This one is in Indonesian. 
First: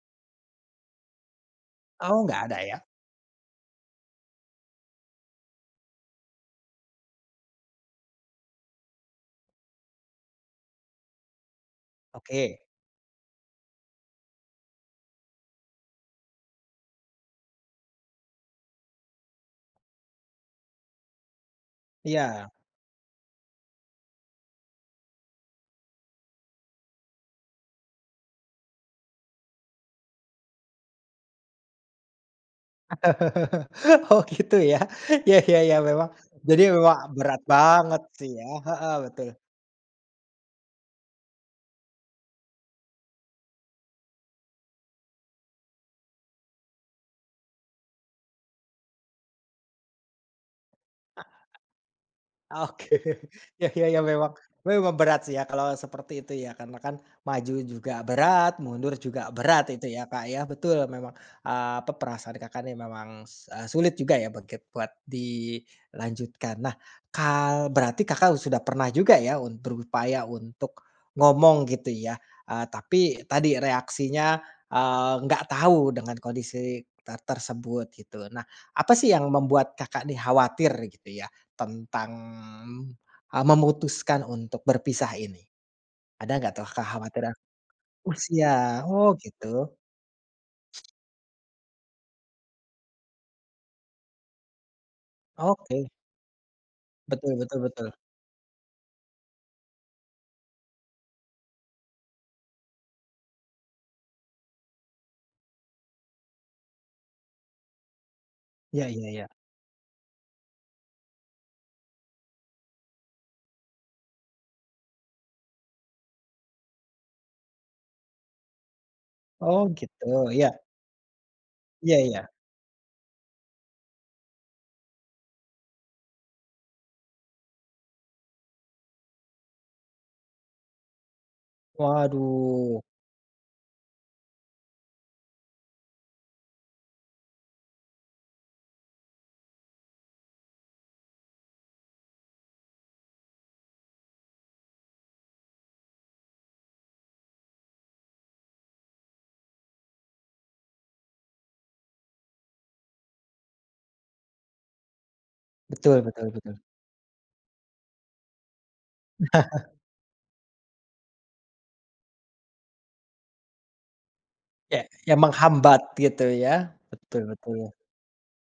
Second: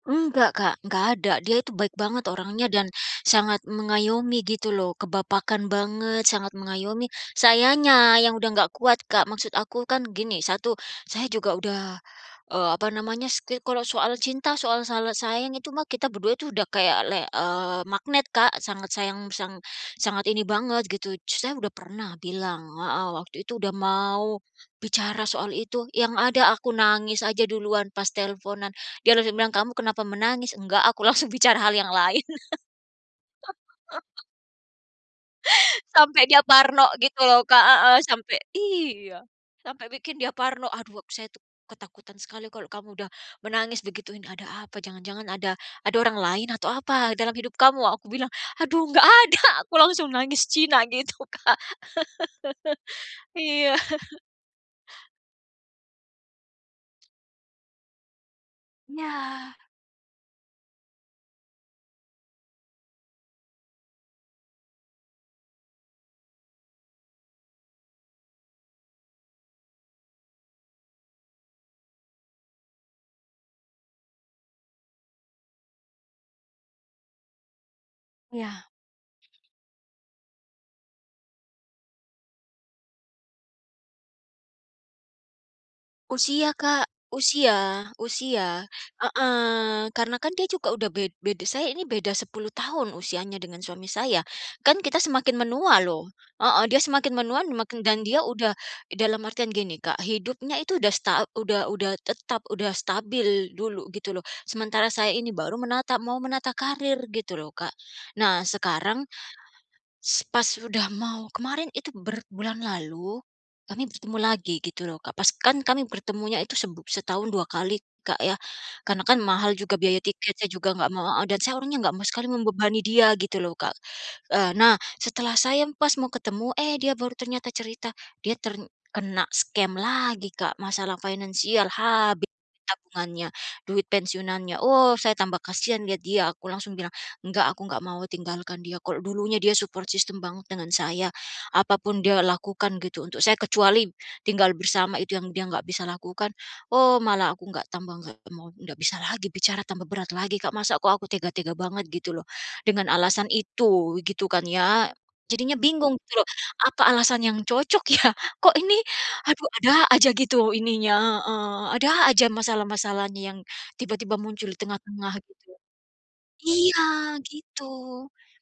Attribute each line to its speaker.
Speaker 1: Enggak Kak, nggak ada, dia itu baik
Speaker 2: Oh,
Speaker 1: banget
Speaker 2: enggak ada
Speaker 1: orangnya
Speaker 2: ya?
Speaker 1: dan sangat mengayomi gitu loh, kebapakan banget, sangat mengayomi. Sayanya yang sudah enggak kuat Kak. Maksud aku kan gini, 1, saya juga sudah
Speaker 2: Oke.
Speaker 1: eee, apa namanya, setiap kalau soal cinta, soal salah sayang itu mah kita berdua itu udah kayak le eee, magnet Kak. Sangat sayang, sang sangat ini banget gitu. Saya sudah pernah
Speaker 2: Iya.
Speaker 1: bilang heeh, waktu itu sudah mau bicara soal itu, yang ada aku nangis aja duluan pas teleponan. Dia terus bilang, "Kamu kenapa menangis?" "Enggak," aku langsung bicara hal yang lain.
Speaker 2: Oh gitu ya, iya iya iya mema
Speaker 1: Sampai dia
Speaker 2: jadi
Speaker 1: parno
Speaker 2: wah,
Speaker 1: gitu
Speaker 2: berat
Speaker 1: loh Kak heeh,
Speaker 2: banget sih
Speaker 1: sampai
Speaker 2: ya, heeh,
Speaker 1: iya,
Speaker 2: betul.
Speaker 1: sampai bikin dia parno, "Aduh ak saya tuh ketakutan sekali kalau kamu udah menangis," digituin. "Ada apa? Jangan-jangan ada, ada orang lain atau apa dalam hidup kamu?" aku bilang, "Aduh enggak ada!" aku langsung nangis Cina gitu Kak.
Speaker 2: Oke, iya
Speaker 1: Iya.
Speaker 2: iya memang memang berat sih ya, kalau seperti itu ya, karena kan maju juga berat, mundur juga
Speaker 1: Iya.
Speaker 2: berat itu ya Kak ya. Betul memang, eee, pe perasaan Kakak nih memang, se eee, sulit juga ya buat kit buat dilanjutkan. Nah kal berarti Kakak sudah pernah juga ya untru upaya untuk ngomong gitu ya, eee, tapi tadi reaksinya, eee, enggak tahu dengan kondisi ter tersebut gitu loh. Nah,
Speaker 1: Iya.
Speaker 2: apa sih yang membuat Kakak nih khawatir gitu ya, tentang, eee, memutuskan untuk berpisah ini? Ada
Speaker 1: Usia
Speaker 2: enggak tuh
Speaker 1: Kak,
Speaker 2: kekhawatiran
Speaker 1: usia usia,
Speaker 2: usia, oh gitu.
Speaker 1: heeh. Karena kan dia juga sudah bed beda. Saya ini beda 10 tahun usianya dengan suami saya. Kan kita semakin menua
Speaker 2: Oke.
Speaker 1: loh, heeh, dia semakin
Speaker 2: Betul
Speaker 1: menua
Speaker 2: betul
Speaker 1: makin
Speaker 2: betul.
Speaker 1: dan dia sudah dalam artian gini Kak, hidupnya itu sudah sta udah udah tetap, sudah stabil dulu gitu loh, sementara saya ini baru menata mau menata karir gitu loh Kak. Nah
Speaker 2: Iya
Speaker 1: sekarang,
Speaker 2: iya iya.
Speaker 1: s pas sudah mau kemarin itu ber bulan lalu, kami bertemu lagi gitu loh Kak, pas kan kami bertemunya itu seb setahun 2 kali Kak ya. Karena kan mahal
Speaker 2: Oh
Speaker 1: juga biaya
Speaker 2: gitu.
Speaker 1: tiketnya,
Speaker 2: Iya.
Speaker 1: juga nggak mau adat saya orangnya nggak
Speaker 2: Iya
Speaker 1: mau
Speaker 2: iya.
Speaker 1: sekali membebani dia gitu loh Kak. Eee, nah setelah saya pas mau ketemu, eh dia baru ternyata cerita, dia terkena scam lagi Kak, masalah finansial habis
Speaker 2: Waduh.
Speaker 1: tabungannya, duit pensiunannya. Oh saya tambah kasihan lihat dia, aku langsung bilang, "Enggak, aku enggak mau tinggalkan dia," kalau dulunya dia support system banget dengan saya. Apa pun dia lakukan gitu untuk saya, kecuali tinggal bersama itu yang dia enggak bisa lakukan. Oh malah aku enggak tambah enggak mau, ndak bisa lagi bicara tambah berat lagi Kak. Masa kok aku tega-tega banget gitu loh, dengan alasan itu gitu kan ya, jadinya bingung
Speaker 2: Betul
Speaker 1: gitu loh.
Speaker 2: betul betul.
Speaker 1: Apa alasan yang cocok ya? Kok ini, aduh ada aja gitu ininya, heeh, ada aja masalah-masalahnya yang tiba-tiba muncul di
Speaker 2: Ya,
Speaker 1: tengah-tengah
Speaker 2: yang
Speaker 1: gitu.
Speaker 2: menghambat gitu ya,
Speaker 1: Iya
Speaker 2: betul betul.
Speaker 1: gitu.